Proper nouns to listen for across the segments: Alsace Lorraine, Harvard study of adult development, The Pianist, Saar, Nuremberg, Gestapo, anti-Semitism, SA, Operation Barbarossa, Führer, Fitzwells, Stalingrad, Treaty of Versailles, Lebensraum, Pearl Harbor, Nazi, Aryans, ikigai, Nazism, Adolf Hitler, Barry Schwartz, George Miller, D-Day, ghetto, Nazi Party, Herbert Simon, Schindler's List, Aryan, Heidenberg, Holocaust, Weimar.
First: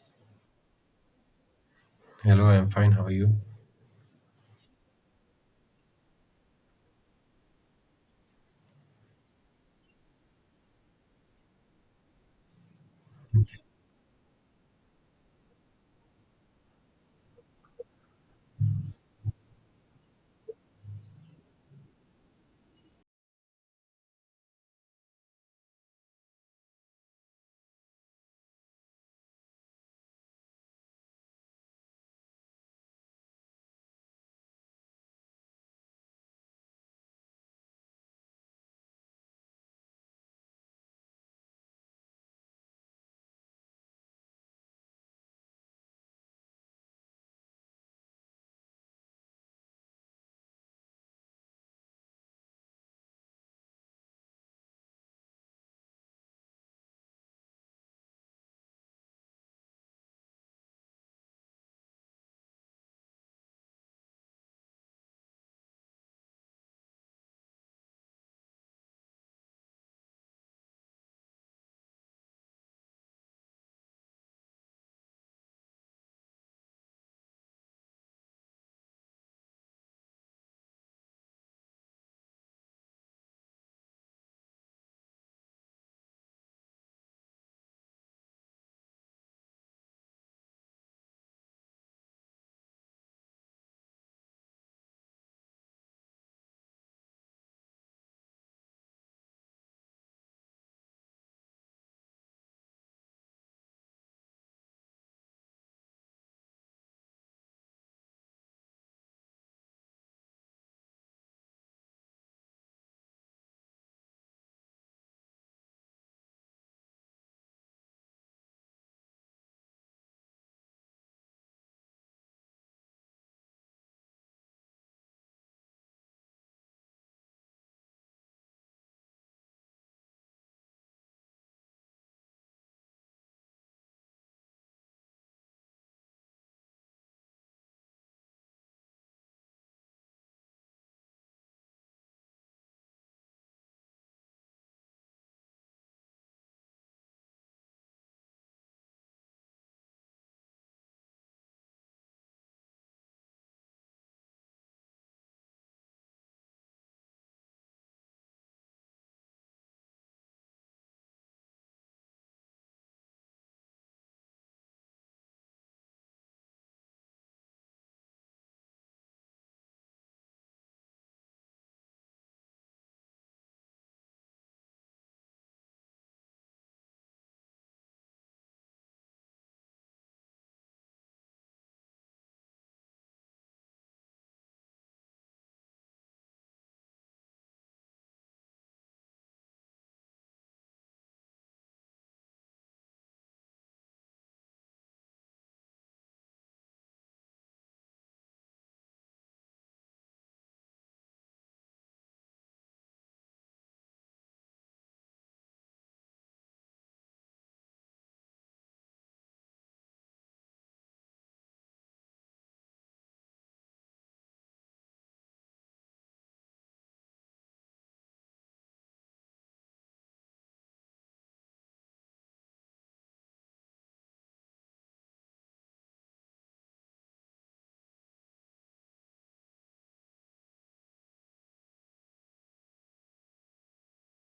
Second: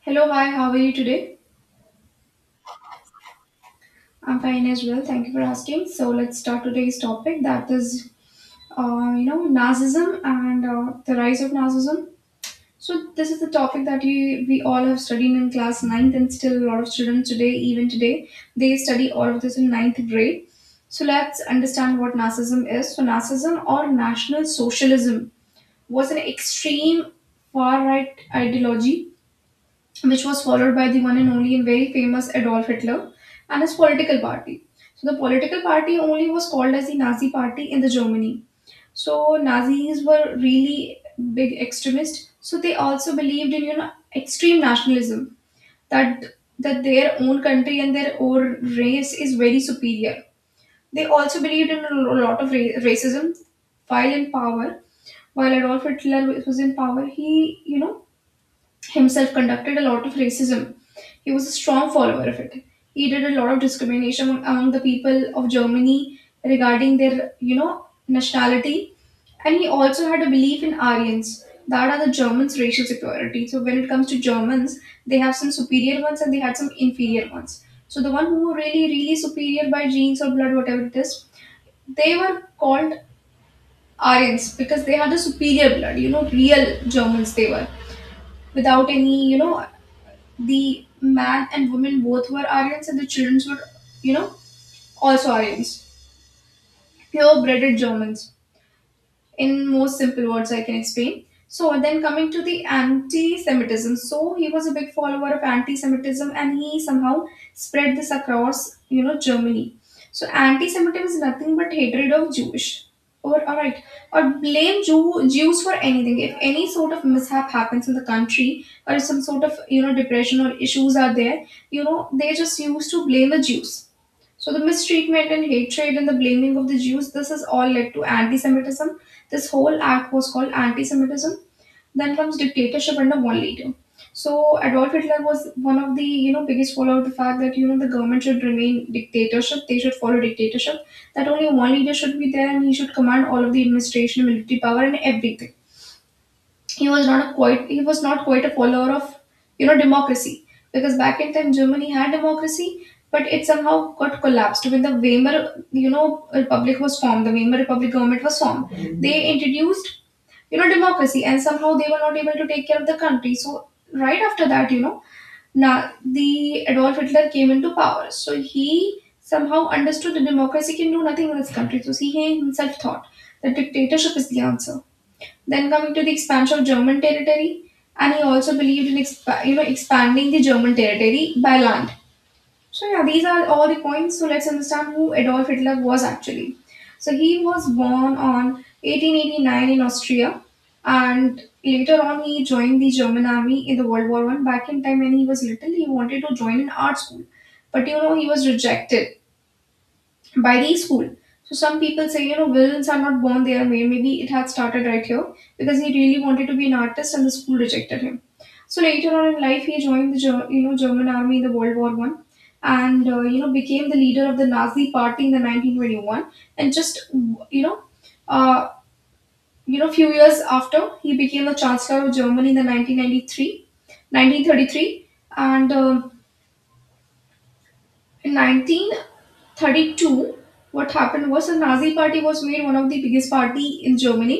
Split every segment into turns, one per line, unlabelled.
Hello, hi, how are you today?
Hello, I'm fine. How are you?
I'm fine as well. Thank you for asking. So let's start today's topic that is, narcissism and the rise of narcissism. So this is the topic that we all have studied in class ninth, and still a lot of students today, even today, they study all of this in ninth grade. So let's understand what narcissism is. So narcissism or National Socialism was an extreme far-right ideology which was followed by the one and only and very famous Adolf Hitler and his political party. So the political party only was called as the Nazi party in the Germany. So Nazis were really big extremists. So they also believed in extreme nationalism that that their own country and their own race is very superior. They also believed in a lot of racism while in power while Adolf Hitler was in power, he, himself conducted a lot of racism. He was a strong follower of it. He did a lot of discrimination among the people of Germany regarding their, nationality. And he also had a belief in Aryans. That are the Germans' racial superiority. So when it comes to Germans, they have some superior ones and they had some inferior ones. So the one who were really, really superior by genes or blood, whatever it is, they were called Aryans because they had a superior blood, real Germans they were without any, the man and woman both were Aryans, and the children were, you know, also Aryans, pure-bred Germans in most simple words I can explain. So then coming to the anti-Semitism. So he was a big follower of anti-Semitism and he somehow spread this across, Germany. So anti-Semitism is nothing but hatred of Jewish. Or alright. Or blame Jews for anything. If any sort of mishap happens in the country or some sort of depression or issues are there, they just used to blame the Jews. So the mistreatment and hatred and the blaming of the Jews, this has all led to anti-Semitism. This whole act was called anti-Semitism. Then comes dictatorship under one leader. So Adolf Hitler was one of the biggest follower of the fact that the government should remain dictatorship. They should follow dictatorship. That only one leader should be there and he should command all of the administration, military power, and everything. He was not a quite he was not quite a follower of democracy because back in time Germany had democracy but it somehow got collapsed when the Weimar you know republic was formed. The Weimar republic government was formed. They introduced democracy, and somehow they were not able to take care of the country. So right after that, now the Adolf Hitler came into power. So he somehow understood that democracy can do nothing in this country, so he himself thought that dictatorship is the answer. Then coming to the expansion of German territory, and he also believed in expanding the German territory by land. So yeah, these are all the points. So let's understand who Adolf Hitler was actually. So he was born on 1889 in Austria, and later on he joined the German army in the World War I. Back in time when he was little, he wanted to join an art school, but he was rejected by the school. So some people say, villains are not born their way. Maybe it had started right here because he really wanted to be an artist and the school rejected him. So later on in life, he joined the German army in the World War One, and became the leader of the Nazi party in the 1921. And just you know, uh, few years after, he became the chancellor of Germany in the 1933. And in 1932 what happened was the Nazi party was made one of the biggest party in Germany,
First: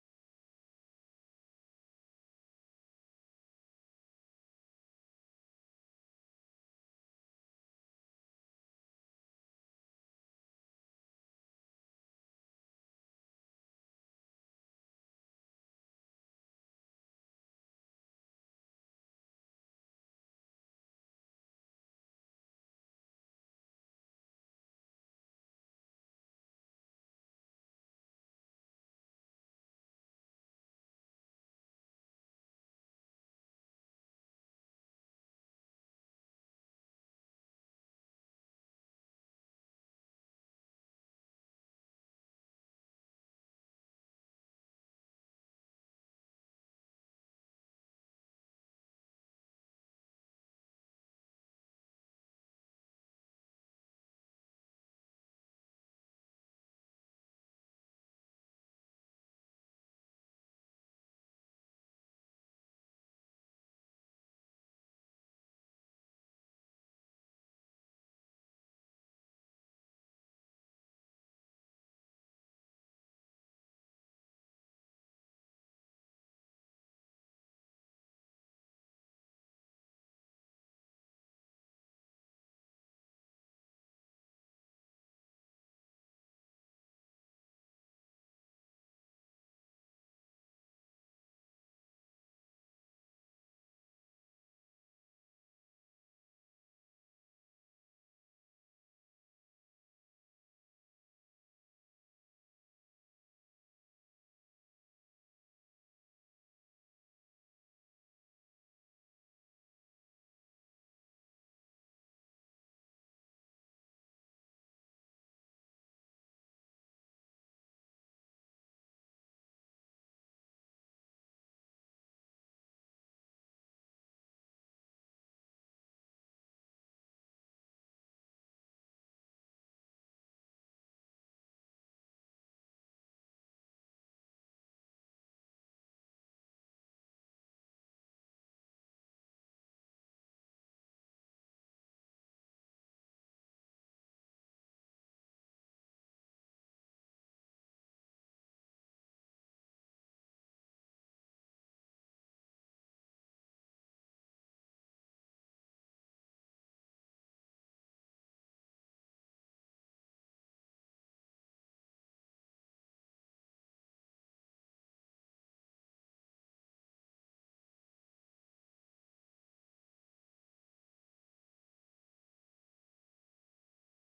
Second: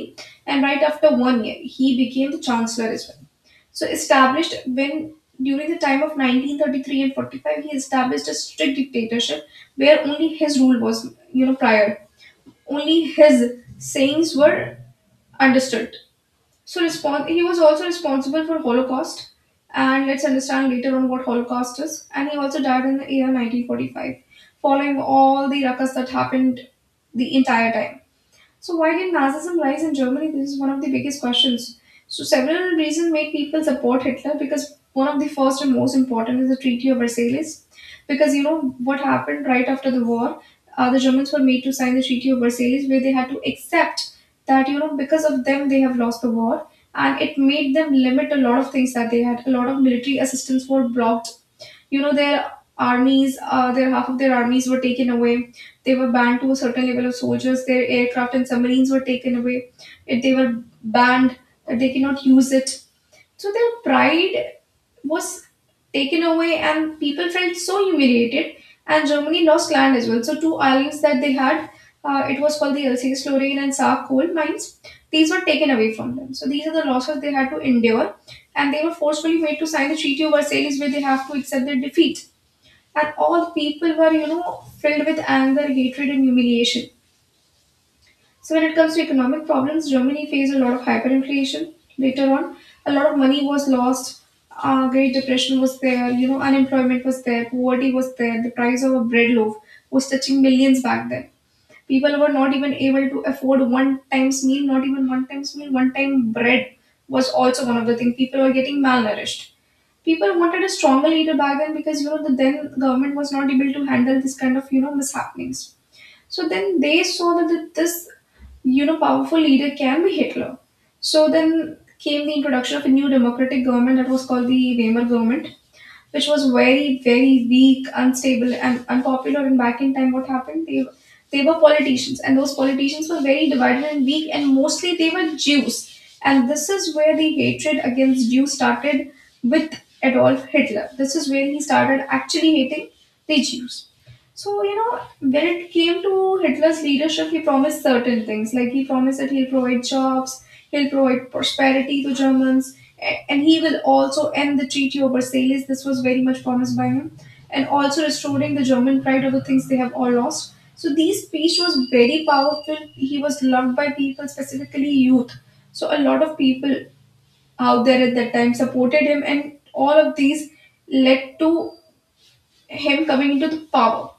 and right after one year he became the chancellor as well. So established when during the time of 1933 and 45 he established a strict dictatorship, where only his rule was prior. Only his sayings were understood. So he was also responsible for Holocaust, and let's understand later on what Holocaust is. And he also died in the year 1945, following all the ruckus that happened the entire time. So why did Nazism rise in Germany? This is one of the biggest questions. So several reasons made people support Hitler because one of the first and most important is the Treaty of Versailles. Because what happened right after the war, the Germans were made to sign the Treaty of Versailles where they had to accept that because of them they have lost the war, and it made them limit a lot of things that they had. A lot of military assistance were blocked. you know their their half of their armies were taken away. They were banned to a certain level of soldiers. Their aircraft and submarines were taken away. They were banned that they cannot use it. So their pride was taken away and people felt so humiliated. And Germany lost land as well. So two islands that they had, it was called the Alsace Lorraine and Saar coal mines. These were taken away from them. So these are the losses they had to endure, and they were forcefully made to sign the Treaty of Versailles, where they have to accept their defeat and all the people were, filled with anger, hatred, and humiliation. So when it comes to economic problems, Germany faced a lot of hyperinflation later on. A lot of money was lost. Great Depression was there. Unemployment was there. Poverty was there. The price of a bread loaf was touching millions back then. People were not even able to afford one times meal, not even one times meal, one time bread was also one of the things. People were getting malnourished. People wanted a stronger leader back then because the then government was not able to handle this kind of mishappenings. So then they saw that this powerful leader can be Hitler. So then came the introduction of a new democratic government that was called the Weimar government, which was very, very weak, unstable, and unpopular. And back in time, what happened? They were politicians, and those politicians were very divided and weak, and mostly they were Jews. And this is where the hatred against Jews started with Adolf Hitler. This is where he started actually hating the Jews. So, when it came to Hitler's leadership, he promised certain things. Like he promised that he'll provide jobs, he'll provide prosperity to Germans, and he will also end the treaty of Versailles. This was very much promised by him, and also restoring the German pride of the things they have all lost. So this speech was very powerful. He was loved by people, specifically youth. So a lot of people out there at that time supported him, and all of these led to him coming into the power.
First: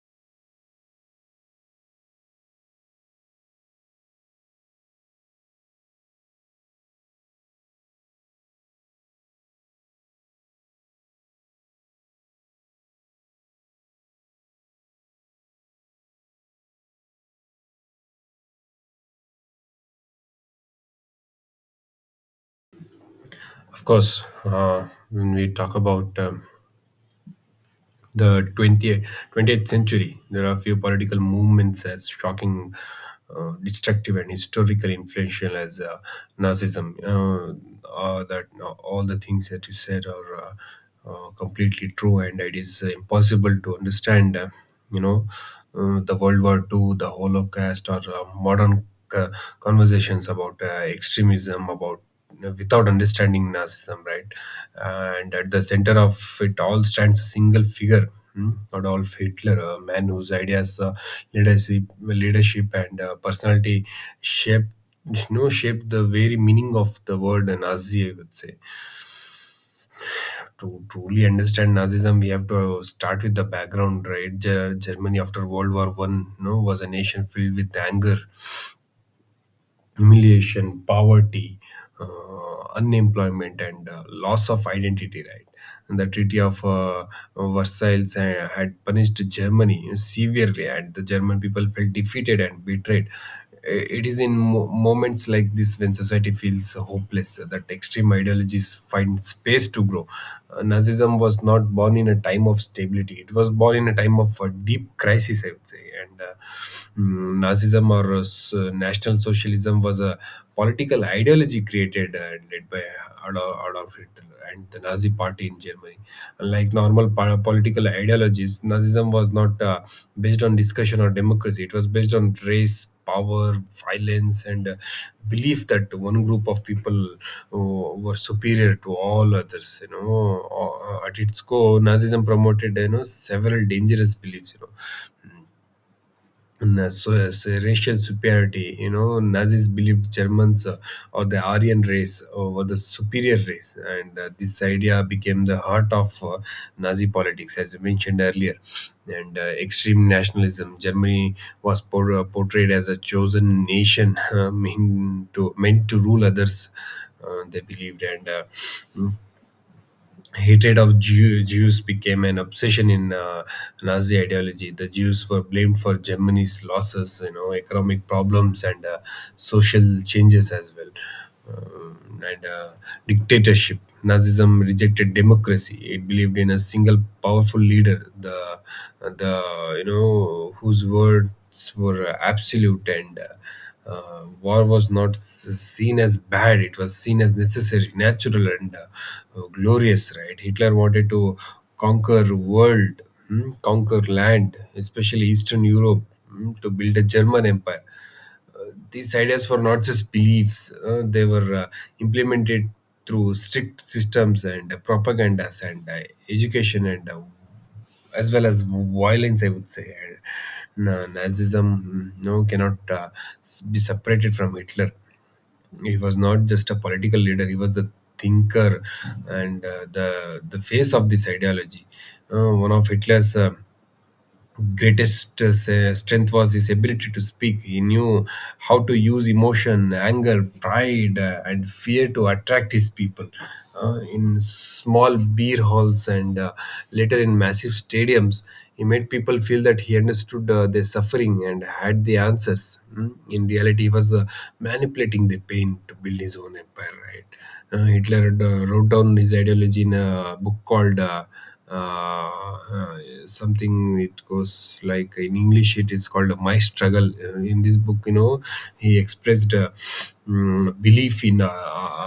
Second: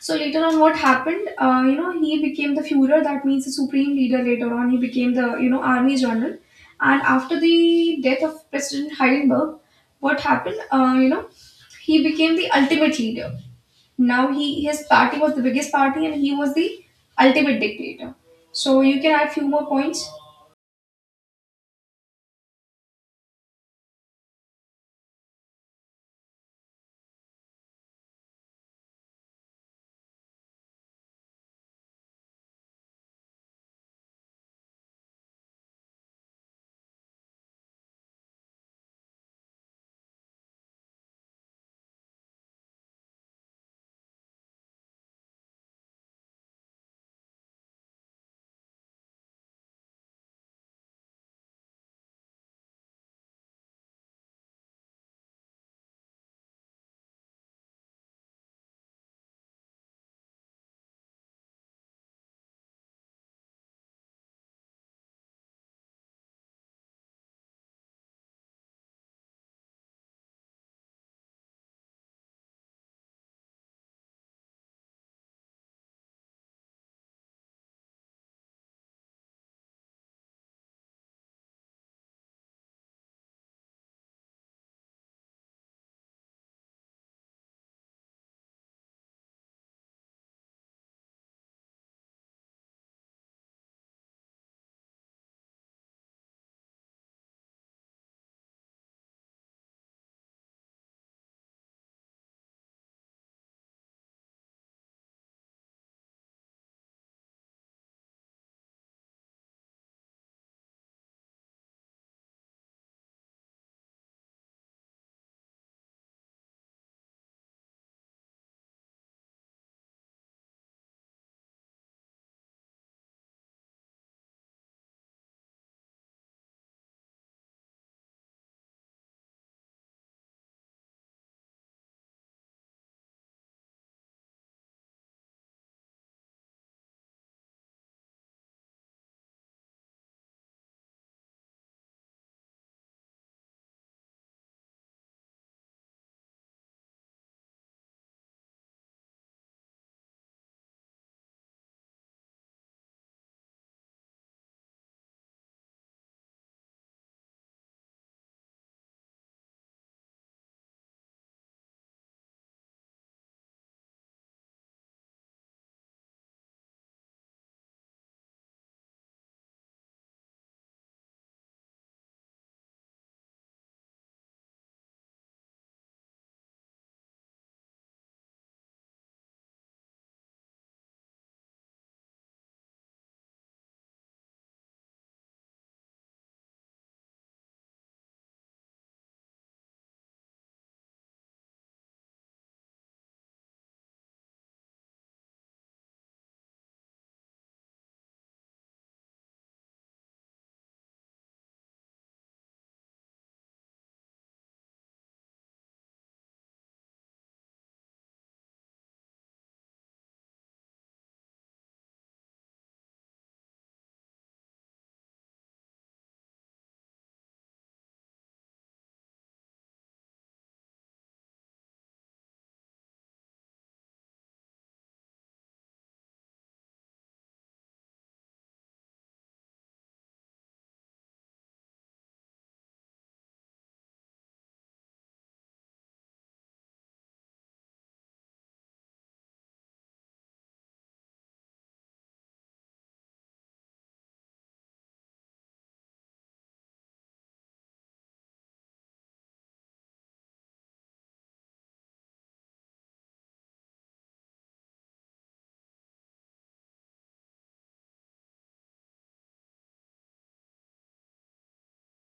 So later on, what happened? He became the Führer. That means the supreme leader. Later on, he became the army general. And after the death of President Heidenberg, what happened? He became the ultimate leader. Now he his party was the biggest party, and he was the ultimate dictator. So you can add few more points.
Of course, when we talk about the 20th century, there are a few political movements as shocking, destructive, and historically influential as Nazism. That All the things that you said are completely true, and it is impossible to understand. You know, the World War Two, the Holocaust, or modern uh, conversations about extremism, about without understanding narcissism, right? And at the center of it all stands a single figure. Adolf Hitler, a man whose ideas, leadership, leadership, and personality shaped, shaped the very meaning of the word Nazi. I would say to truly understand Nazism, we have to start with the background, right? Germany after World War One, you know, was a nation filled with anger, humiliation, poverty, unemployment, and loss of identity. Right, and the Treaty of Versailles had punished Germany severely, and the German people felt defeated and betrayed. It is in moments like this, when society feels hopeless, that extreme ideologies find space to grow. Nazism was not born in a time of stability; it was born in a time of deep crisis, I would say. Nazism, or National Socialism, was a political ideology created and led by Adolf Hitler and the Nazi Party in Germany. Unlike normal political ideologies, Nazism was not based on discussion or democracy. It was based on race, power, violence, and belief that one group of people were superior to all others. You know, at its core, Nazism promoted, several dangerous beliefs. Racial superiority. You know, Nazis believed Germans, or the Aryan race, were the superior race, and this idea became the heart of Nazi politics, as you mentioned earlier. And extreme nationalism. Germany was portrayed as a chosen nation meant to rule others, they believed. And hatred of Jews became an obsession in Nazi ideology. The Jews were blamed for Germany's losses, you know, economic problems, and social changes as well, and dictatorship. Nazism rejected democracy. It believed in a single powerful leader, the you know whose words were absolute. And. War was not seen as bad; it was seen as necessary, natural, and glorious. Right? Hitler wanted to conquer world, conquer land, especially Eastern Europe, to build a German empire. These ideas were not just beliefs, they were implemented through strict systems, and propagandas, and education, and as well as violence, I would say. Nazism no, cannot be separated from Hitler. He was not just a political leader, he was the thinker and the face of this ideology. One of Hitler's greatest strength was his ability to speak. He knew how to use emotion, anger, pride, and fear to attract his people. In small beer halls and later in massive stadiums, he made people feel that he understood their suffering and had the answers. In reality, he was manipulating the pain to build his own empire, right? Hitler wrote down his ideology in a book called uh, uh, something. It goes like, in English, it is called My Struggle. In this book, you know, he expressed belief in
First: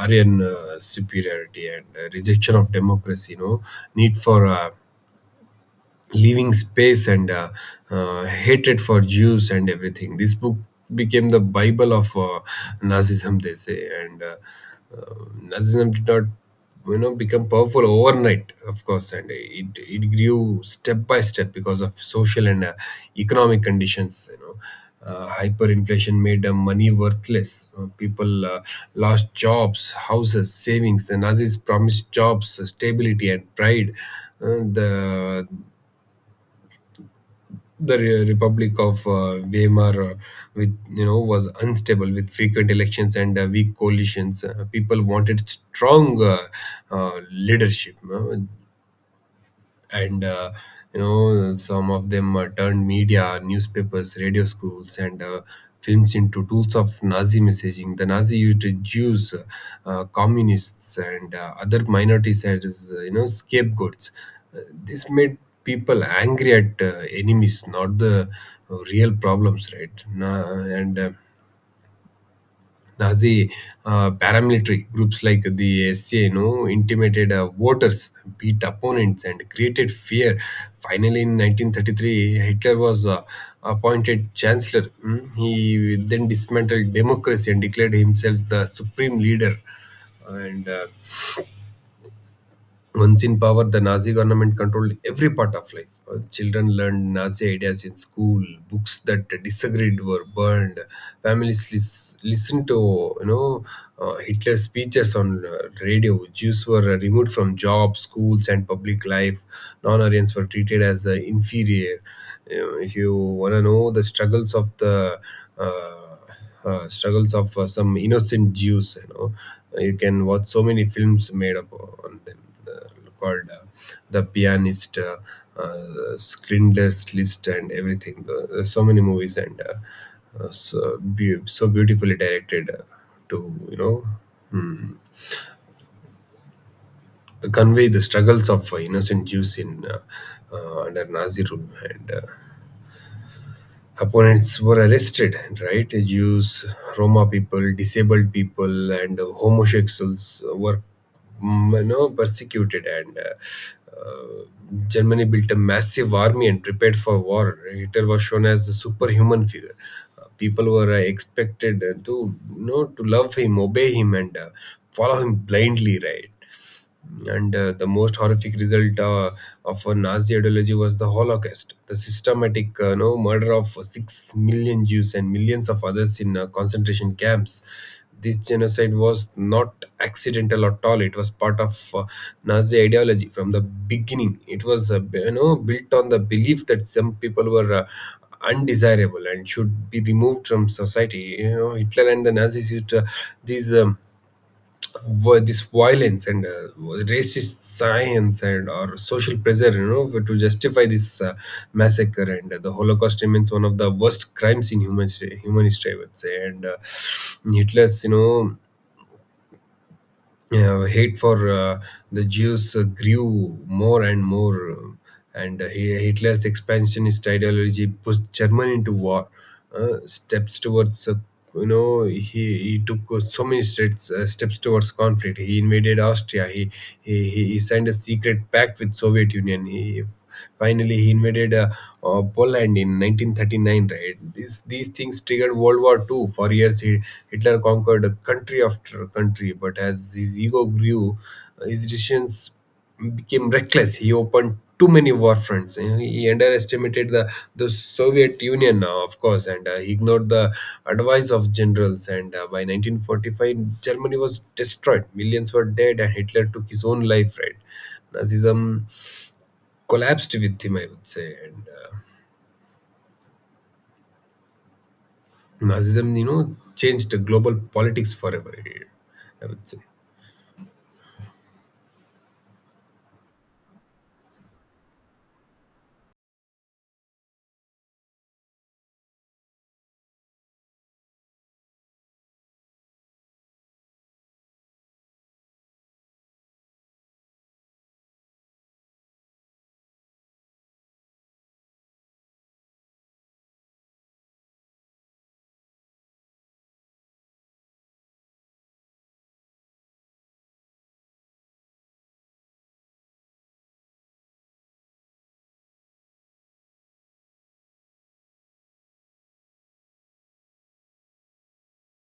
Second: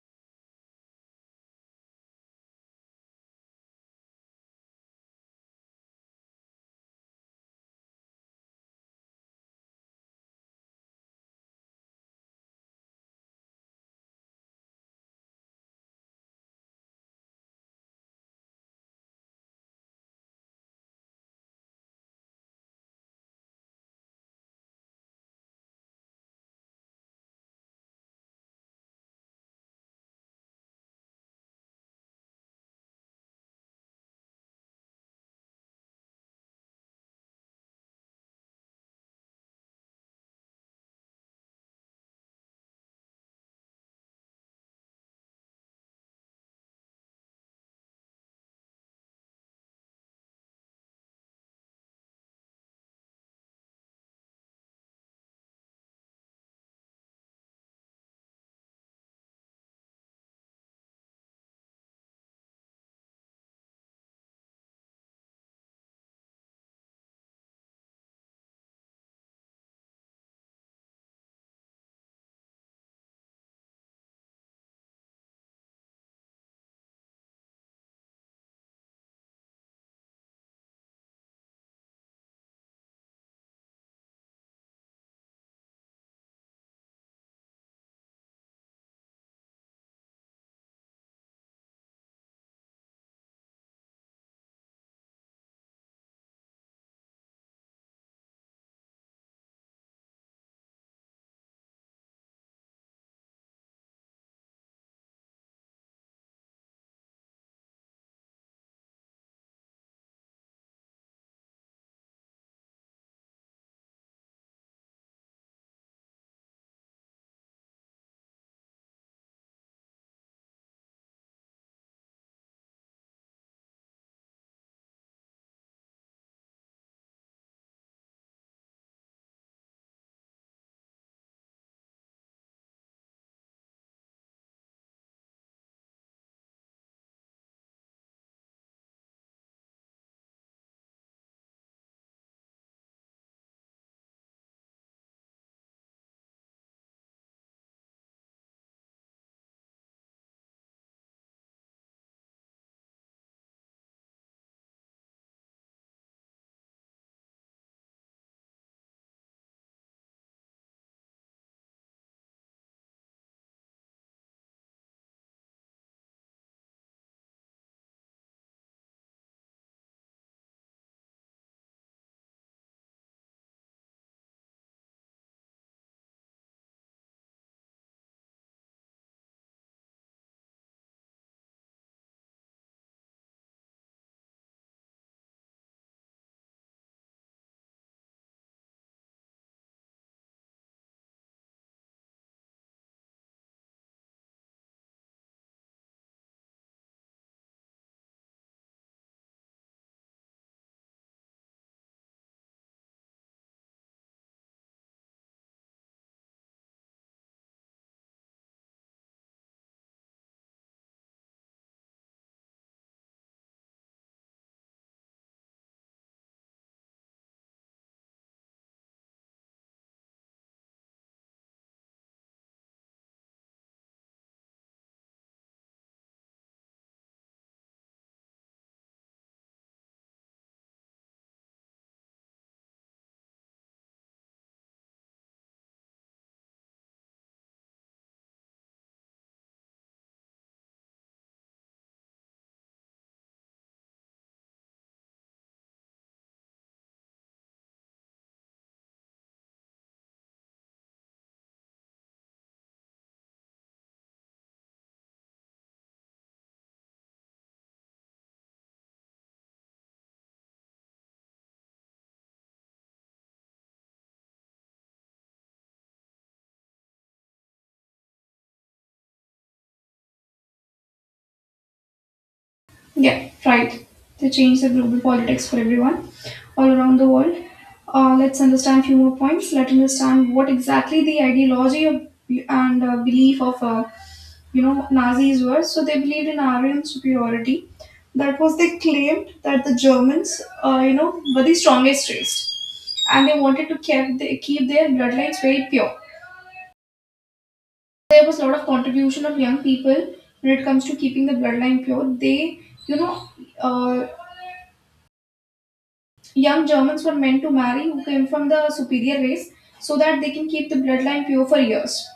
Aryan superiority, and rejection of democracy, you know, need for living space, and hatred for Jews and everything. This book became the Bible of Nazism, they say. And uh, Nazism did not, you know, become powerful overnight, of course, and it grew step by step because of social and economic conditions, you know. Hyperinflation made money worthless. People lost jobs, houses, savings. The Nazis promised jobs, stability, and pride. Uh, the the Republic of Weimar, with, you know, was unstable, with frequent elections and weak coalitions. People wanted strong leadership. And uh, you know, some of them turned media, newspapers, radio, schools, and films into tools of Nazi messaging. The Nazi used Jews, communists, and other minorities as, scapegoats. Uh, this made people angry at enemies, not the real problems, right? Na- and Nazi paramilitary groups like the SA, you know, intimidated voters, beat opponents, and created fear. Finally, in 1933, Hitler was appointed chancellor. He then dismantled democracy and declared himself the supreme leader. And once in power, the Nazi government controlled every part of life. Children learned Nazi ideas in school. Books that disagreed were burned. Families listened to, Hitler's speeches on radio. Jews were removed from jobs, schools, and public life. Non-Aryans were treated as inferior. You know, if you want to know the uh, struggles of some innocent Jews, you know, you can watch so many films made up on them, called The Pianist, Schindler's List, and everything. So many movies, and so beautifully directed to, mm, convey the struggles of innocent Jews in under Nazi rule. And. Opponents were arrested, right? Jews, Roma people, disabled people, and homosexuals were, persecuted. And Germany built a massive army and prepared for war. Hitler was shown as a superhuman figure. People were expected to you know to love him, obey him, and follow him blindly, right? And the most horrific result of a Nazi ideology was the Holocaust, the systematic no, murder of 6 million Jews and millions of others in concentration camps. This genocide was not accidental at all. It was part of Nazi ideology from the beginning. It was you know, built on the belief that some people were undesirable and should be removed from society. You know, Hitler and the Nazis used these. Um, this violence, and racist science, and or social pressure, you know, to justify this massacre. And the Holocaust remains one of the worst crimes in human history, I would say. And Hitler's, you know, hate for the Jews grew more and more. Hitler's expansionist ideology pushed Germany into war. Steps towards, you know, he, he took so many steps, steps towards conflict. He invaded Austria. He signed a secret pact with Soviet Union. He Finally, he invaded Poland in 1939. Right, these things triggered World War Two. For years, Hitler conquered a country after country, but as his ego grew, his decisions became reckless. He opened too many war fronts. You know, he underestimated the Soviet Union, of course, and he ignored the advice of generals. And by 1945, Germany was destroyed. Millions were dead, and Hitler took his own life. Right, Nazism collapsed with him, I would say. And Nazism, you know, changed the global politics forever, I would say.
Yeah, right. They changed the global politics for everyone all around the world. Let's understand few more points. Let's understand what exactly the ideology of, and belief of, Nazis were. So they believed in Aryan superiority. That was they claimed that the Germans, were the strongest race, and they wanted to keep they keep their bloodlines very pure. There was a lot of contribution of young people when it comes to keeping the bloodline pure. You know, uh, Young Germans were meant to marry who came from the superior race so that they can keep the bloodline pure for years.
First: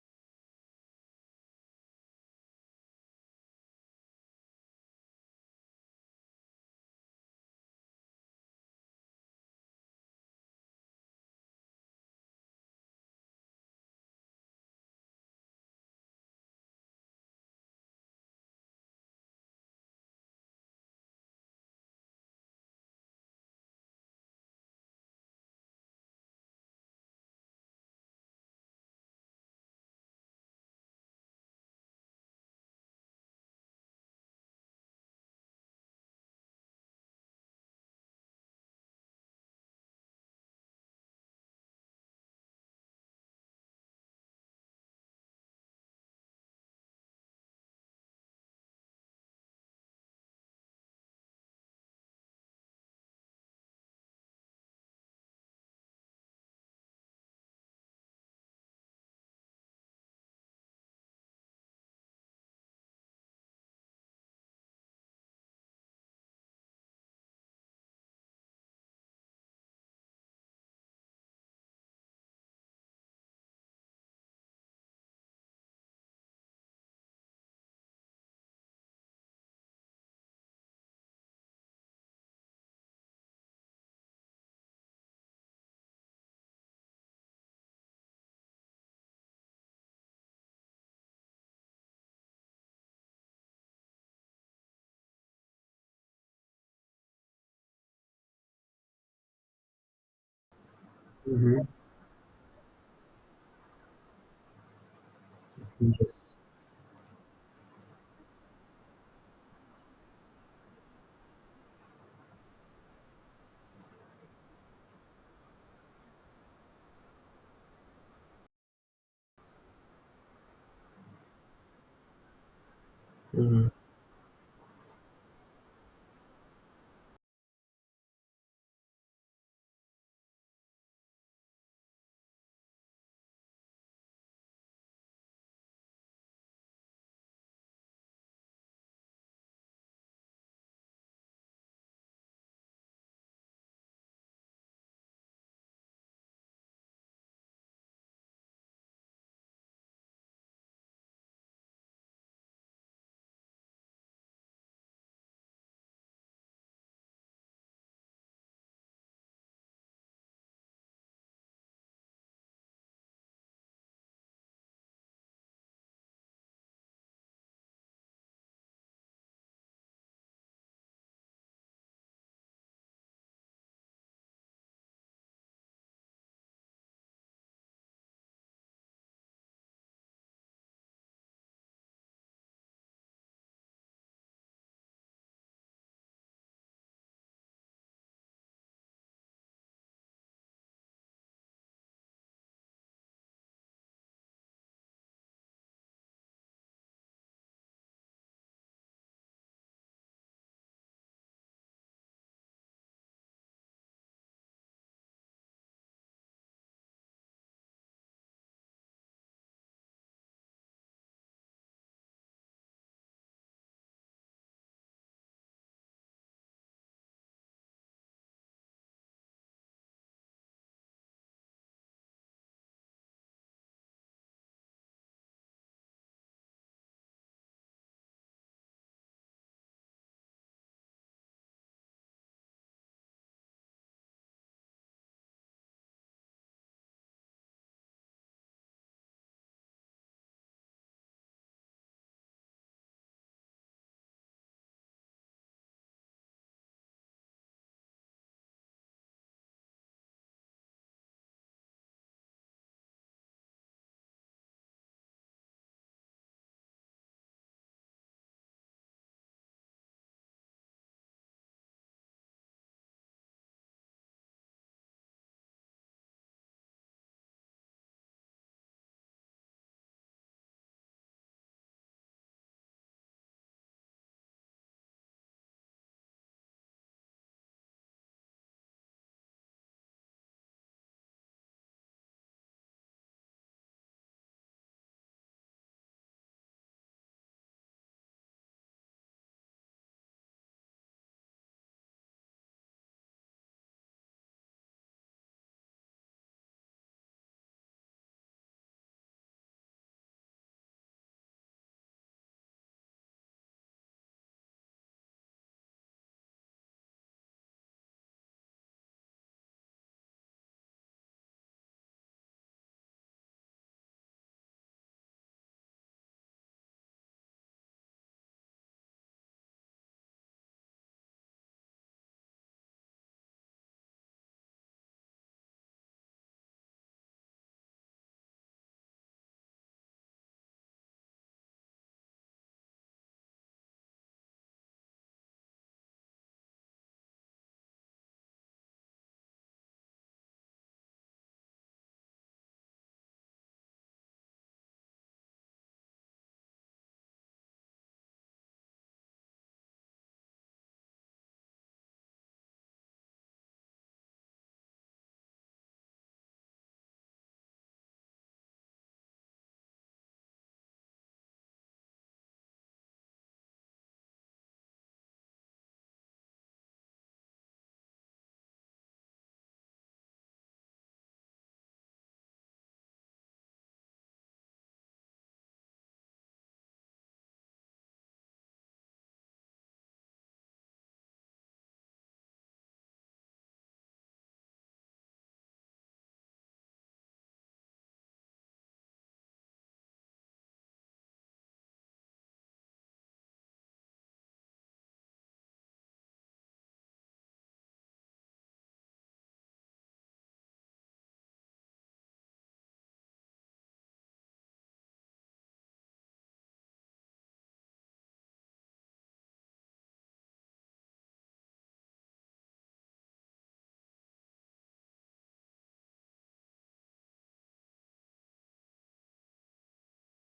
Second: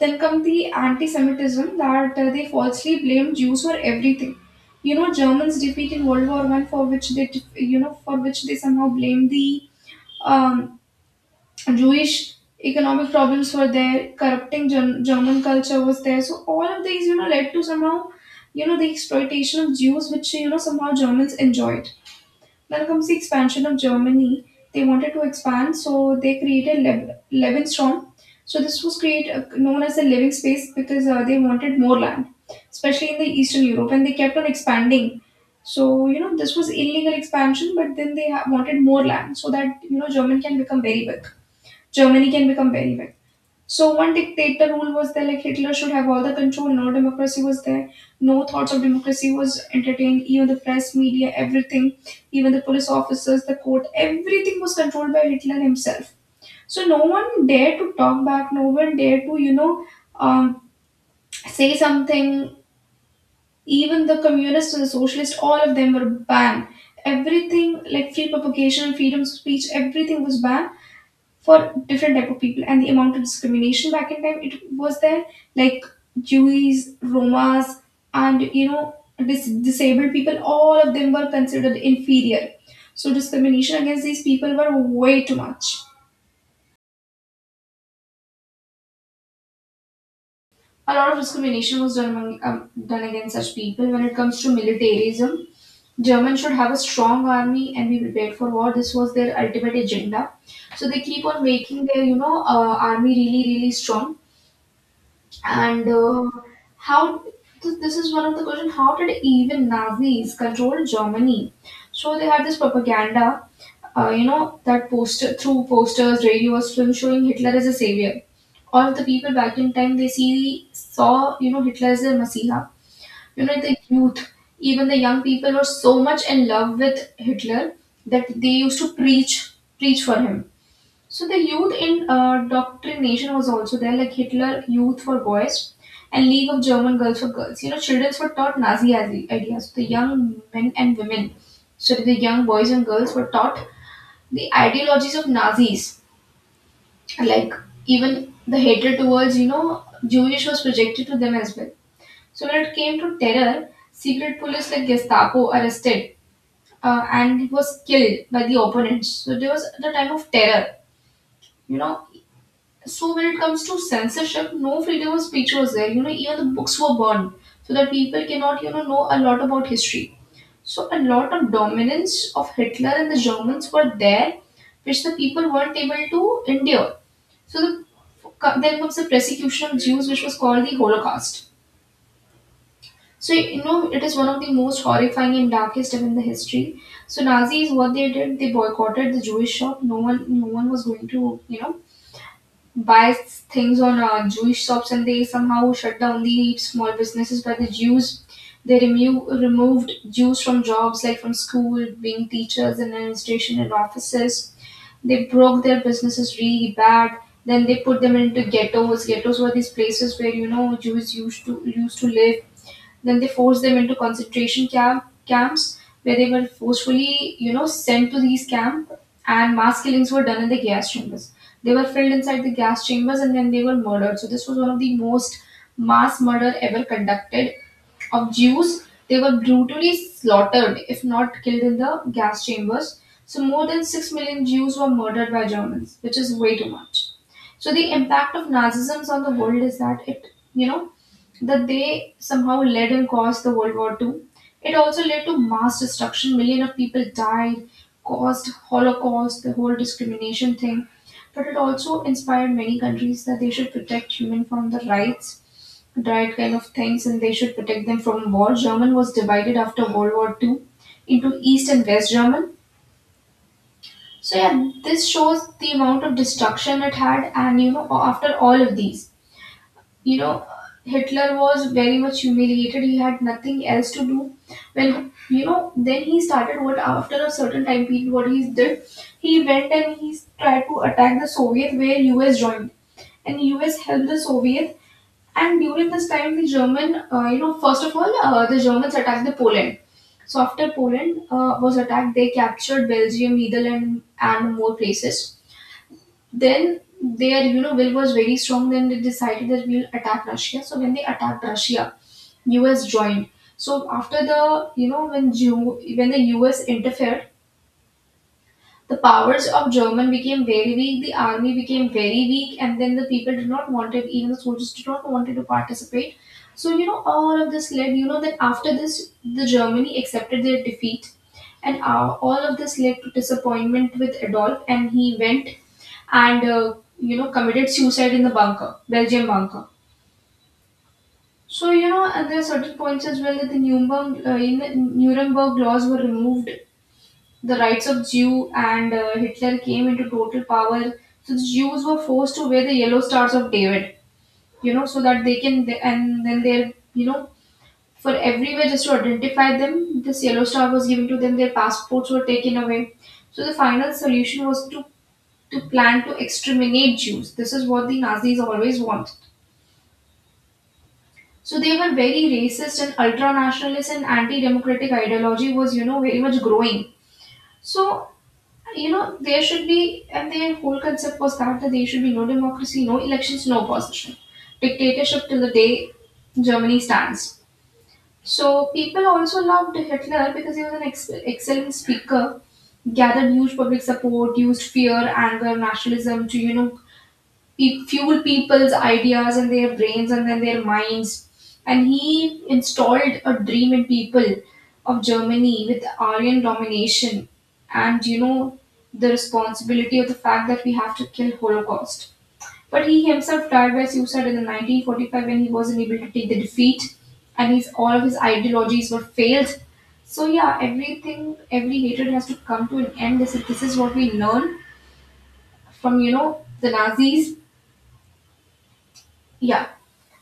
Then come the anti Semitism that they falsely blamed Jews for everything. Germans defeat in World War I for which they, def- you know, for which they somehow blame the um, Jewish economic problems were there, corrupting German culture was there. So all of these, led to somehow, the exploitation of Jews, which somehow Germans enjoyed. Then comes to the expansion of Germany. They wanted to expand, so they created Lebensraum. So this was create known as a living space because they wanted more land, especially in the Eastern Europe, and they kept on expanding. So you know this was illegal expansion, but then they wanted more land so that you know German can become very big. Germany can become very big. So one dictator rule was there, like Hitler should have all the control, no democracy was there, no thoughts of democracy was entertained, even the press, media, everything, even the police officers, the court, everything was controlled by Hitler himself. So no one dared to talk back, no one dared to, you know, um, say something. Even the communists and the socialists, all of them were banned. Everything like free propagation, freedom of speech, everything was banned for different type of people and the amount of discrimination back in time it was there like Jews, Romas, and you know disabled people, all of them were considered inferior. So discrimination against these people were way too much. A lot of discrimination was done done against such people. When it comes to militarism, Germans should have a strong army and be prepared for war. This was their ultimate agenda. So they keep on making their, army really, really strong. And how this is one of the question: how did even Nazis control Germany? So they had this propaganda, you know, that poster through posters, radios, film showing Hitler as a savior. All the people back in time they see saw you know Hitler as their messiah. You know the youth, even the young people were so much in love with Hitler that they used to preach for him. So the youth in indoctrination was also there, like Hitler Youth for Boys and League of German Girls for Girls. You know, children were taught Nazi ideas. The young men and women, so the young boys and girls were taught the ideologies of Nazis, like even the hatred towards, you know, Jewish was projected to them as well. So when it came to terror, secret police like Gestapo arrested and was killed by the opponents. So there was the time of terror, you know. So when it comes to censorship, no freedom of speech was there. You know, even the books were burned so that people cannot, you know a lot about history. So a lot of dominance of Hitler and the Germans were there, which the people weren't able to endure. So the, then comes the persecution of Jews, which was called the Holocaust. So you know, it is one of the most horrifying and darkest event in the history. So Nazis, what they did, they boycotted the Jewish shop. No one, no one was going to, you know, buy things on Jewish shops, and they somehow shut down the small businesses by the Jews. They removed Jews from jobs like from school, being teachers in administration and offices. They broke their businesses really bad. Then they put them into ghettos. Ghettos were these places where you know Jews used to live. Then they forced them into camps where they were forcefully, you know, sent to these camps and mass killings were done in the gas chambers. They were filled inside the gas chambers and then they were murdered. So this was one of the most mass murder ever conducted of Jews. They were brutally slaughtered, if not killed in the gas chambers. So more than 6 million Jews were murdered by Germans, which is way too much. So the impact of Nazism on the world is that it, you know, that they somehow led and caused the World War Two. It also led to mass destruction. Million of people died, caused Holocaust, the whole discrimination thing. But it also inspired many countries that they should protect human from the rights, right kind of things, and they should protect them from war. German was divided after World War Two into East and West German. So yeah, this shows the amount of destruction it had, and you know, after all of these you know Hitler was very much humiliated. He had nothing else to do. Well, you know, then he started what after a certain time period what he did, he went and he tried to attack the Soviet where US joined and US helped the Soviet. And during this time the german you know first of all the Germans attacked the Poland. So after Poland was attacked they captured Belgium, Netherlands, and more places. Then their you know will was very strong. Then they decided that we'll attack Russia. So when they attacked Russia, US joined. So after the you know when when the US interfered, the powers of German became very weak, the army became very weak, and then the people did not want it, even the soldiers did not wanted to participate. So, you know, all of this led, you know, that after this, the Germany accepted their defeat, and all of this led to disappointment with Adolf, and he went and you know committed suicide in the bunker, Belgium bunker. So you know, and there are certain points as well that in the Nuremberg laws were removed the rights of Jew and Hitler came into total power. So the Jews were forced to wear the yellow stars of David, you know, so that they can, and then they're, you know, for everywhere just to identify them, this yellow star was given to them, their passports were taken away. So the final solution was to plan to exterminate Jews. This is what the Nazis always wanted. So they were very racist and ultra nationalist and anti democratic ideology was, you know, very much growing. So you know, there should be, and their whole concept was that there should be no democracy, no elections, no opposition. Dictatorship till the day Germany stands. So people also loved Hitler because he was an excellent speaker, gathered huge public support, used fear, anger, nationalism to, you know, fuel people's ideas and their brains and then their minds. And he installed a dream in people of Germany with Aryan domination and you know the responsibility of the fact that we have to kill Holocaust. But he himself died by suicide in the 1945 when he wasn't able to take the defeat and his all of his ideologies were failed. So yeah, everything, every hatred has to come to an end. This is what we learn from you know the Nazis. Yeah.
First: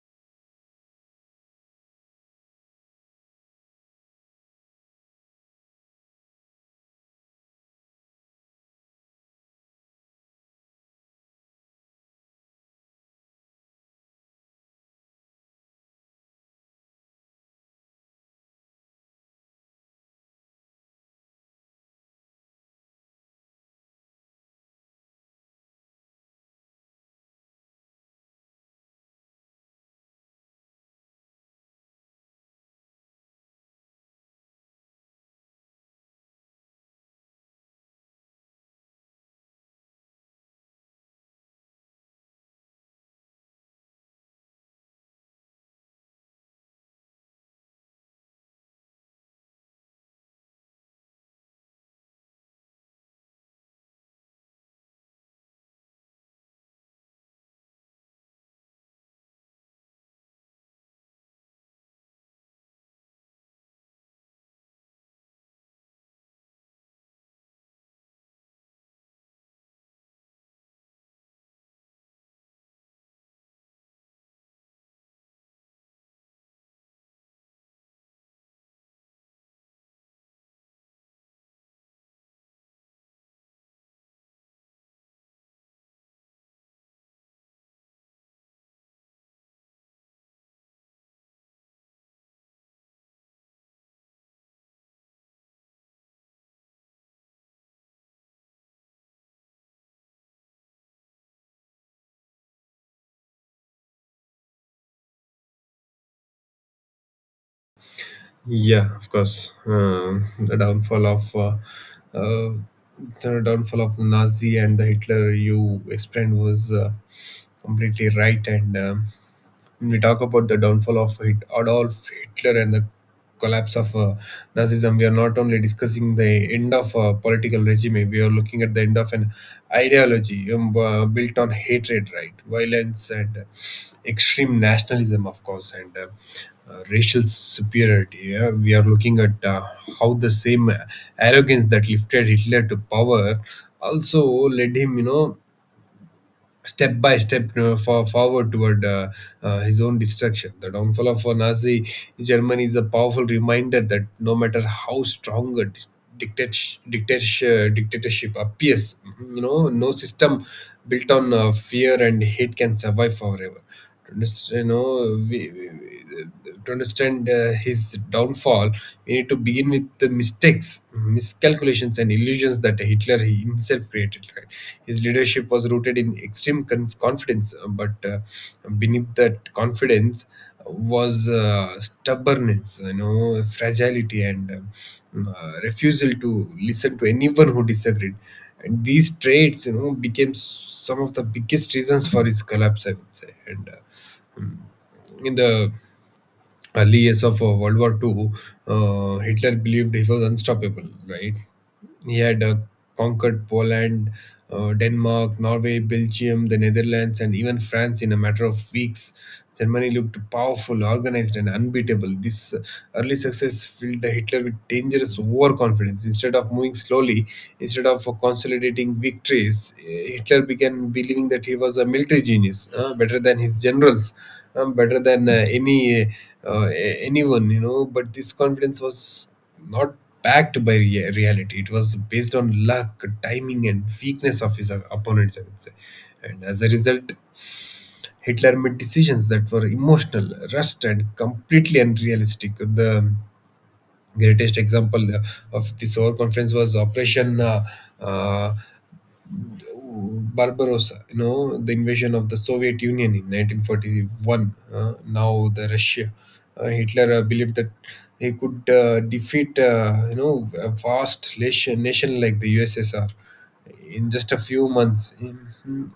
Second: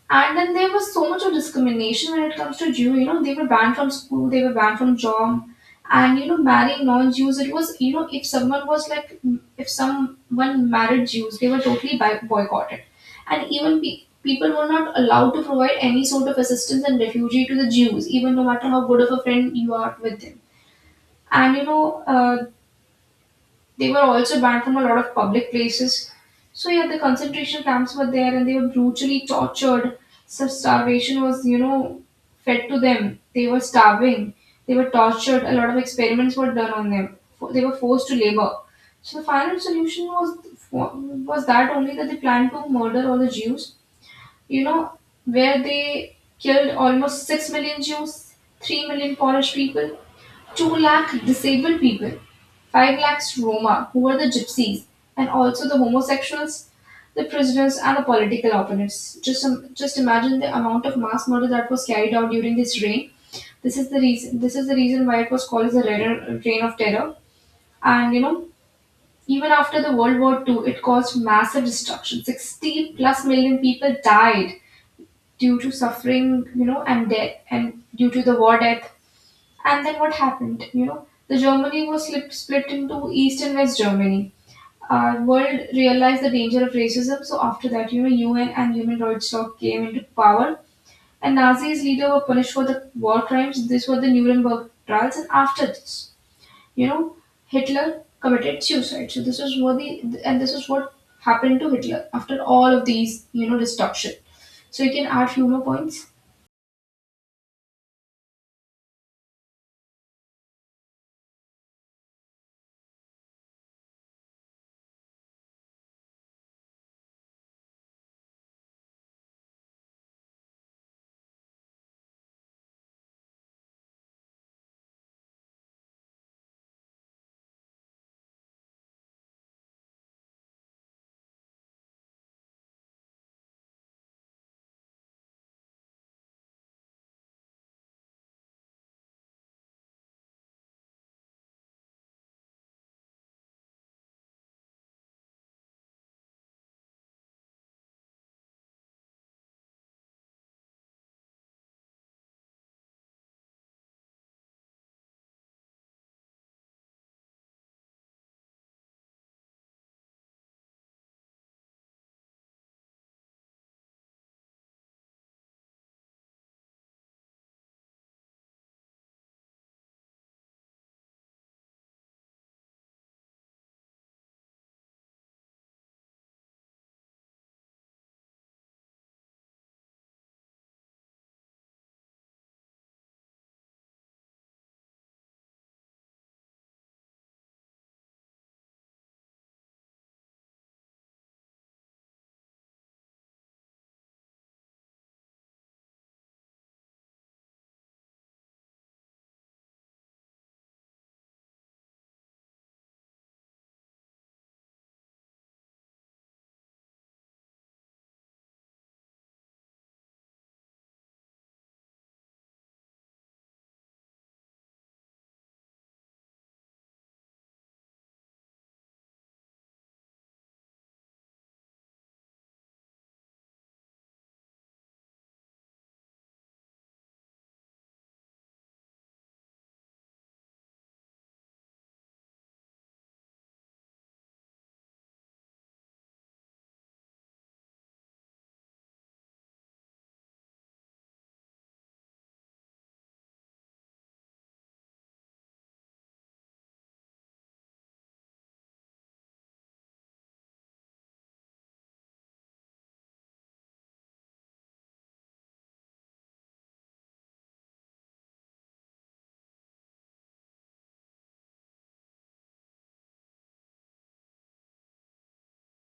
And then there was so much of discrimination when it comes to Jew. You know, they were banned from school, they were banned from job, and you know, marrying non-Jews. It was you know, if someone married Jews, they were totally boycotted, and even people were not allowed to provide any sort of assistance and refugee to the Jews, even no matter how good of a friend you are with them. And you know, they were also banned from a lot of public places. So yeah, the concentration camps were there, and they were brutally tortured. So starvation was, you know, fed to them. They were starving. They were tortured. A lot of experiments were done on them. They were forced to labor. So the final solution was that only that they planned to murder all the Jews. You know, where they killed almost 6 million Jews, 3 million Polish people. 2 lakh disabled people, 5 lakhs Roma, who were the gypsies, and also the homosexuals, the prisoners, and the political opponents. Just imagine the amount of mass murder that was carried out during this reign. This is the reason. This is the reason why it was called as the reign of terror. And you know, even after the World War II, it caused massive destruction. 60 plus million people died due to suffering, you know, and death, and due to the war death. And then what happened? You know, the Germany was split into East and West Germany. World realized the danger of racism. So after that, you know, UN and human rights law came into power. And Nazis leader were punished for the war crimes. These were the Nuremberg trials. And after this, you know, Hitler committed suicide. So this was what the and this is what happened to Hitler after all of these, you know, destruction. So you can add few more points.
Yeah, of course. Um the downfall of uh, the downfall of the Nazi and the Hitler you explained was completely right. and When we talk about the downfall of Adolf Hitler and the collapse of Nazism, we are not only discussing the end of a political regime, we are looking at the end of an ideology, built on hatred, right? Violence, and extreme nationalism, of course, and racial superiority. Yeah. We are looking at how the same arrogance that lifted Hitler to power also led him, you know, step by step forward toward his own destruction. The downfall of Nazi Germany is a powerful reminder that no matter how strong a dictatorship appears, you know, no system built on fear and hate can survive forever. To understand, to understand his downfall, we need to begin with the mistakes, miscalculations, and illusions that Hitler himself created. Right? His leadership was rooted in extreme confidence, but beneath that confidence was stubbornness, you know, fragility, and refusal to listen to anyone who disagreed. And these traits, you know, became some of the biggest reasons for his collapse, I would say. And in the early years of World War II, Hitler believed he was unstoppable, right? He had conquered Poland, Denmark, Norway, Belgium, the Netherlands, and even France in a matter of weeks. Germany looked powerful, organized, and unbeatable. This early success filled the Hitler with dangerous overconfidence. Instead of moving slowly, instead of consolidating victories, Hitler began believing that he was a military genius, better than his generals, better than any. Anyone, you know. But this confidence was not backed by reality. It was based on luck, timing, and weakness of his opponents, I would say. And as a result, Hitler made decisions that were emotional, rushed, and completely unrealistic. The greatest example of this overconfidence was Operation uh, Barbarossa, you know, the invasion of the Soviet Union in 1941. Now the Russia, Hitler believed that he could defeat, you know, a vast nation like the USSR in just a few months.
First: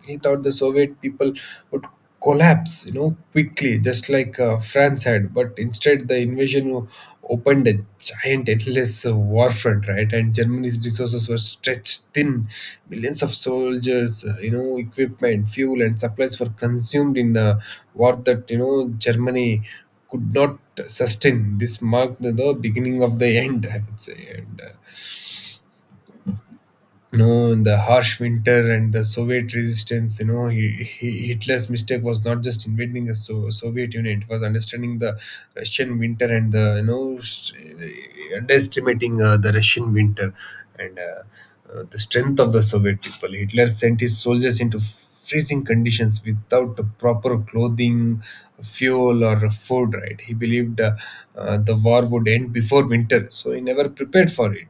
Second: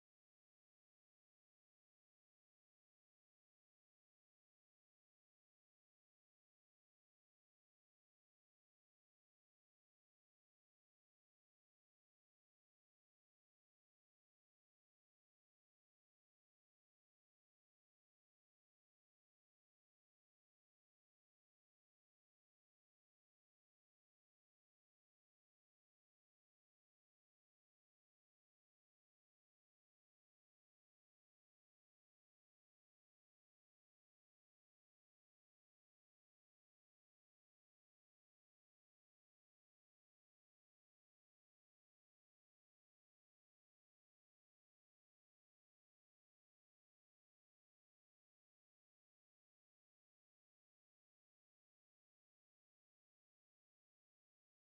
He thought the Soviet people would collapse, you know, quickly, just like France had. But instead, the opened a giant, endless war, right? And Germany's resources were stretched thin. Millions of soldiers, you know, equipment, fuel, and supplies were consumed in a war that, you know, Germany could not sustain. This marked the beginning of the end, I would say. And you know, in the harsh winter and the Soviet resistance, you know, Hitler's mistake was not just invading the Soviet Union. It was understanding the Russian winter and the you know st- underestimating the Russian winter and the strength of the Soviet people. Hitler sent his soldiers into freezing conditions without the proper clothing, fuel, or food, right? He believed the war would end before winter, so he never prepared for it.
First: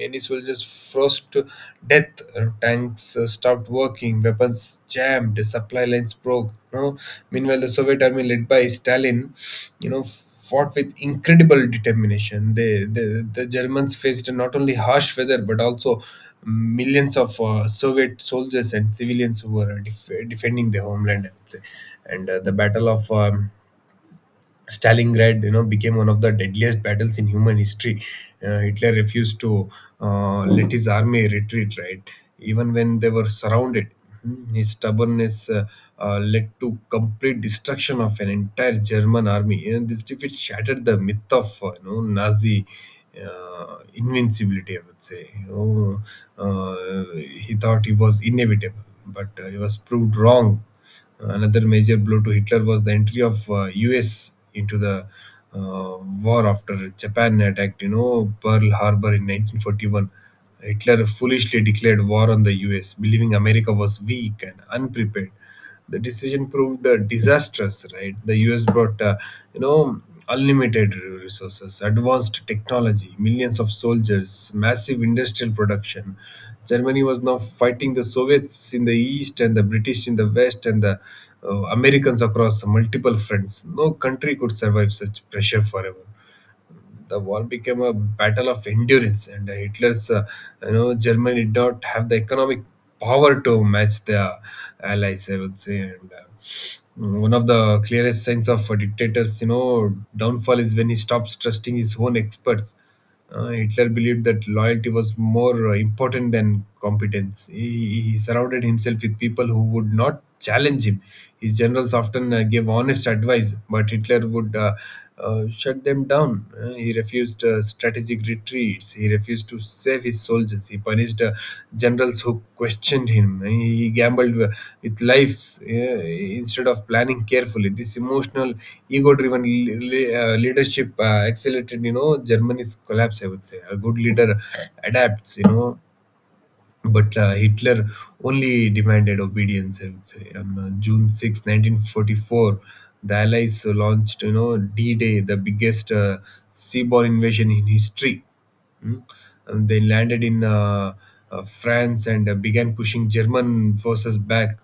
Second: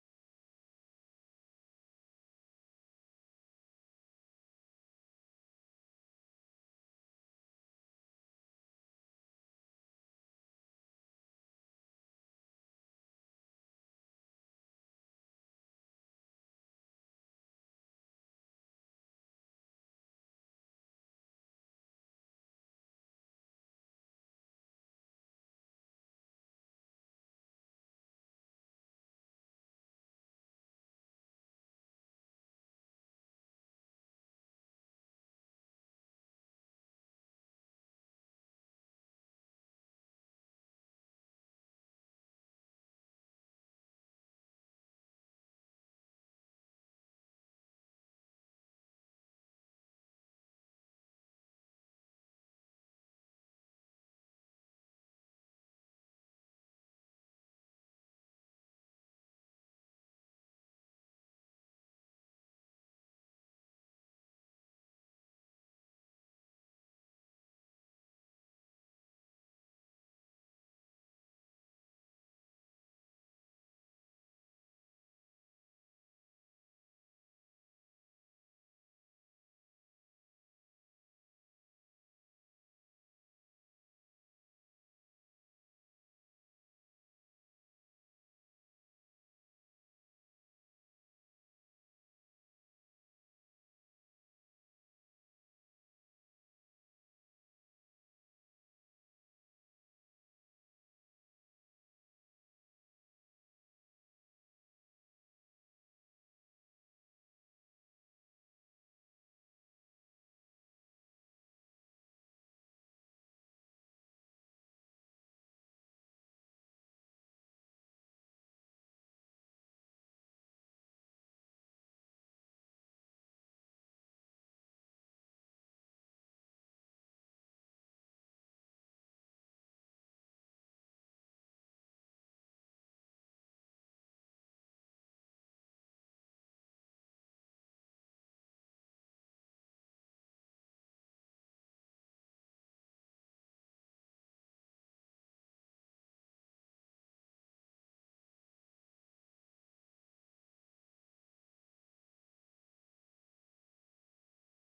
Many soldiers froze to death. Tanks stopped working, weapons jammed, supply lines broke. You know? Meanwhile, the Soviet army, led by Stalin, you know, fought with incredible determination. The Germans faced not only harsh weather but also millions of Soviet soldiers and civilians who were defending their homeland, I would say. And the Battle of Stalingrad, you know, became one of the deadliest battles in human history. Hitler refused to let his army retreat, right? Even when they were surrounded, Hmm, his stubbornness led to complete destruction of an entire German army. And this defeat shattered the myth of you know, Nazi invincibility, I would say. You know, he thought he was inevitable, but he was proved wrong. Another major blow to Hitler was the entry of US into the uh, war after Japan attacked, you know, Pearl Harbor in 1941. Hitler foolishly declared war on the US, believing America was weak and unprepared. The decision proved disastrous, right? The US brought, you know, unlimited resources, advanced technology, millions of soldiers, massive industrial production. Germany was now fighting the Soviets in the east and the British in the west and the Americans across multiple fronts. No country could survive such pressure forever. The war became a battle of endurance, and Hitler's, you know, Germany did not have the economic power to match their allies, I would say. And Mm, one of the clearest signs of a dictator's, you know, downfall is when he stops trusting his own experts. Uh, Hitler believed that loyalty was more important than competence. He surrounded himself with people who would not challenge him. His generals often gave honest advice, but Hitler would shut them down. He refused strategic retreats. He refused to save his soldiers. He punished generals who questioned him. He gambled with lives instead of planning carefully. This emotional, ego-driven leadership accelerated, you know, Germany's collapse. I would say a good leader adapts, you know, but Hitler only demanded obedience, I would say. On June 6th, 1944, the Allies launched, you know, D-Day, the biggest seaborne invasion in history. Hmm? They landed in France and began pushing German forces back.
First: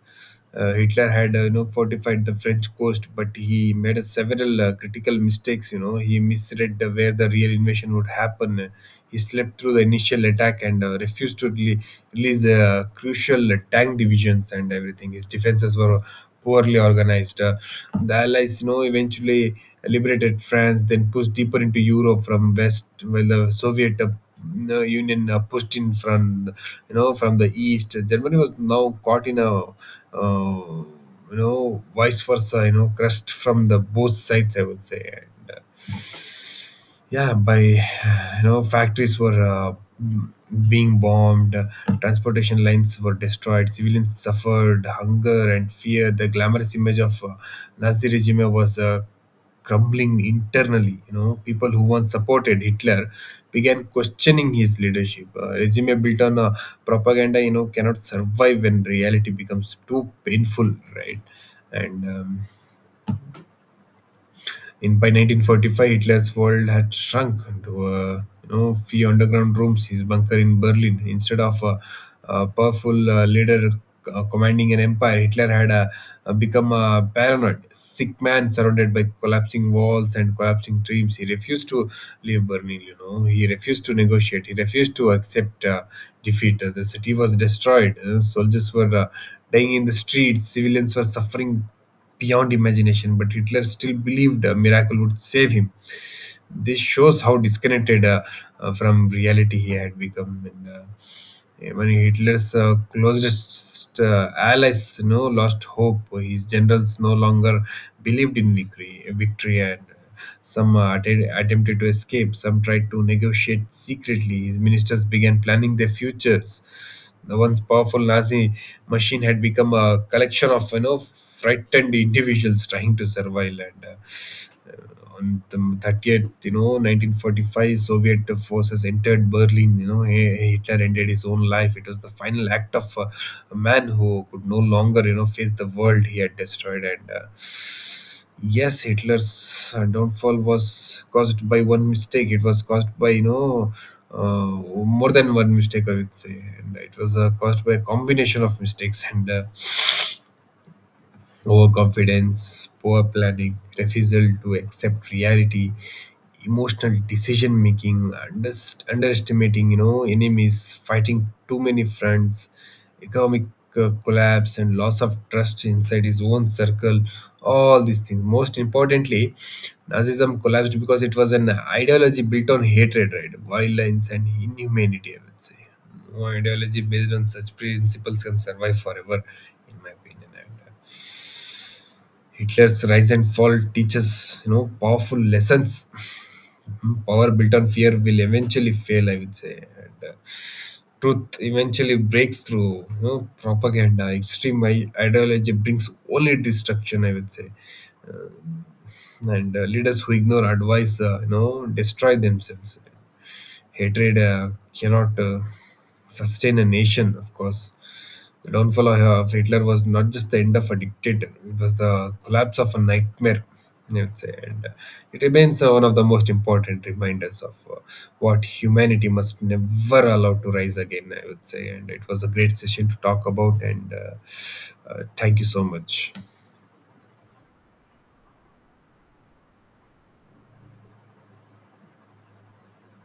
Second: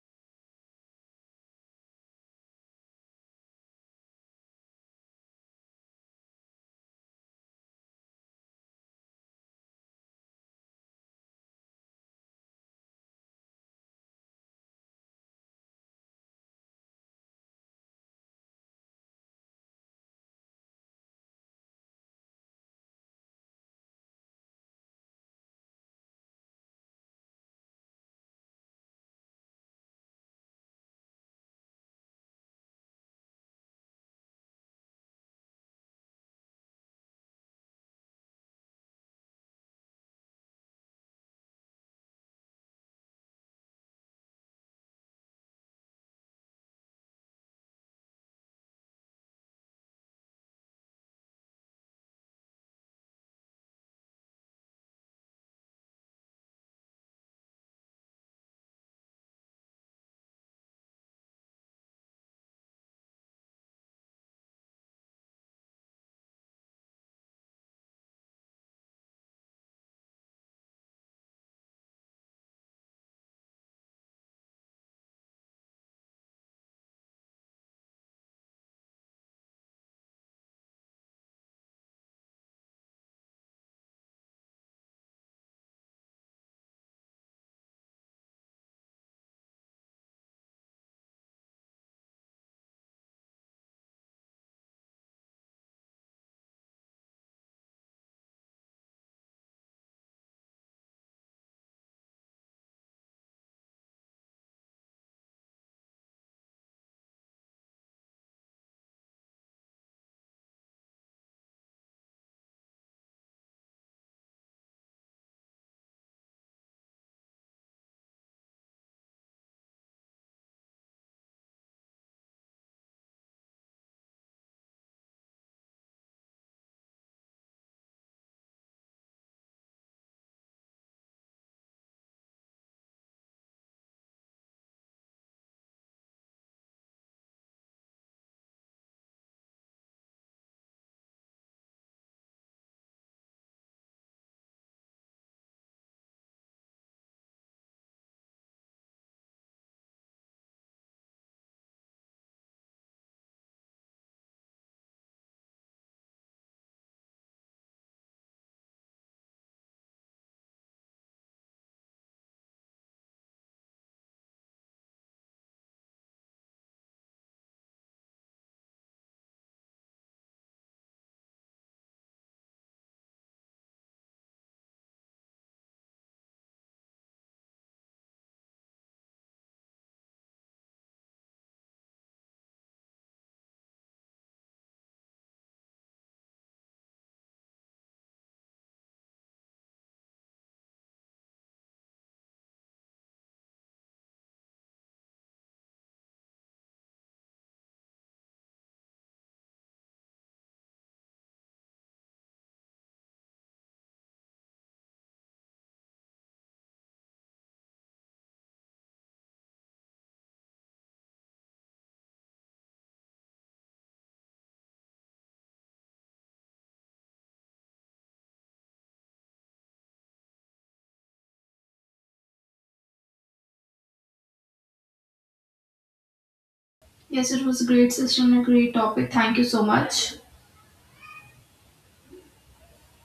Hitler had you know, fortified the French coast, but he made a several critical mistakes. You know, he misread where the real invasion would happen. He slept through the initial attack and refused to release crucial tank divisions and everything. His defenses were poorly organized. The Allies, you know, eventually liberated France, then pushed deeper into Europe from west, while the Soviet you Union pushed in from you know from the east. Germany was now caught in a you know, vice versa, you know, crushed from the both sides, I would say. And, yeah, by you know, factories were m- being bombed, transportation lines were destroyed, civilians suffered hunger and fear. The glamorous image of Nazi regime was crumbling internally. You know, people who once supported Hitler began questioning his leadership. Uh, regime built on propaganda, you know, cannot survive when reality becomes too painful, right? And in by 1945, Hitler's world had shrunk to a, you know, few underground rooms, his bunker in Berlin. Instead of a powerful leader commanding an empire, Hitler had become a paranoid, sick man surrounded by collapsing walls and collapsing dreams. He refused to leave Berlin. You know, he refused to negotiate. He refused to accept defeat. The city was destroyed. Soldiers were dying in the streets. Civilians were suffering beyond imagination, but Hitler still believed a miracle would save him. This shows how disconnected from reality he had become. And, even Hitler's closest allies, you know, lost hope. His generals no longer believed in victory, and some attempted to escape, some tried to negotiate secretly. His ministers began planning their futures. The once powerful Nazi machine had become a collection of, you know, frightened individuals trying to survive. And on the 30th, you know, 1945, Soviet forces entered Berlin. You know, Hitler ended his own life. It was the final act of a man who could no longer, you know, face the world he had destroyed. And uh, yes, Hitler's downfall was caused by one mistake. It was caused by, you know, uh, more than one mistake, I would say, and it was caused by a combination of mistakes. And overconfidence, poor planning, refusal to accept reality, emotional decision making, underestimating, you know, enemies, fighting too many fronts, economic collapse, and loss of trust inside his own circle. All these things. Most importantly, Nazism collapsed because it was an ideology built on hatred, right? Violence and inhumanity, I would say. No ideology based on such principles can survive forever, in my opinion. Hitler's rise and fall teaches, you know, powerful lessons. Mhm. Power built on fear will eventually fail, I would say. And truth eventually breaks through, you know, propaganda. Extreme ideology brings only destruction, I would say. Uh, and leaders who ignore advice, you know, destroy themselves. Hatred cannot sustain a nation, of course. The downfall of Hitler was not just the end of a dictator, it was the collapse of a nightmare, I would say. And it remains one of the most important reminders of what humanity must never allow to rise again, I would say. And it was a great session to talk about. And thank you so much.
Yes, it was a great session, a great topic. Thank you so much.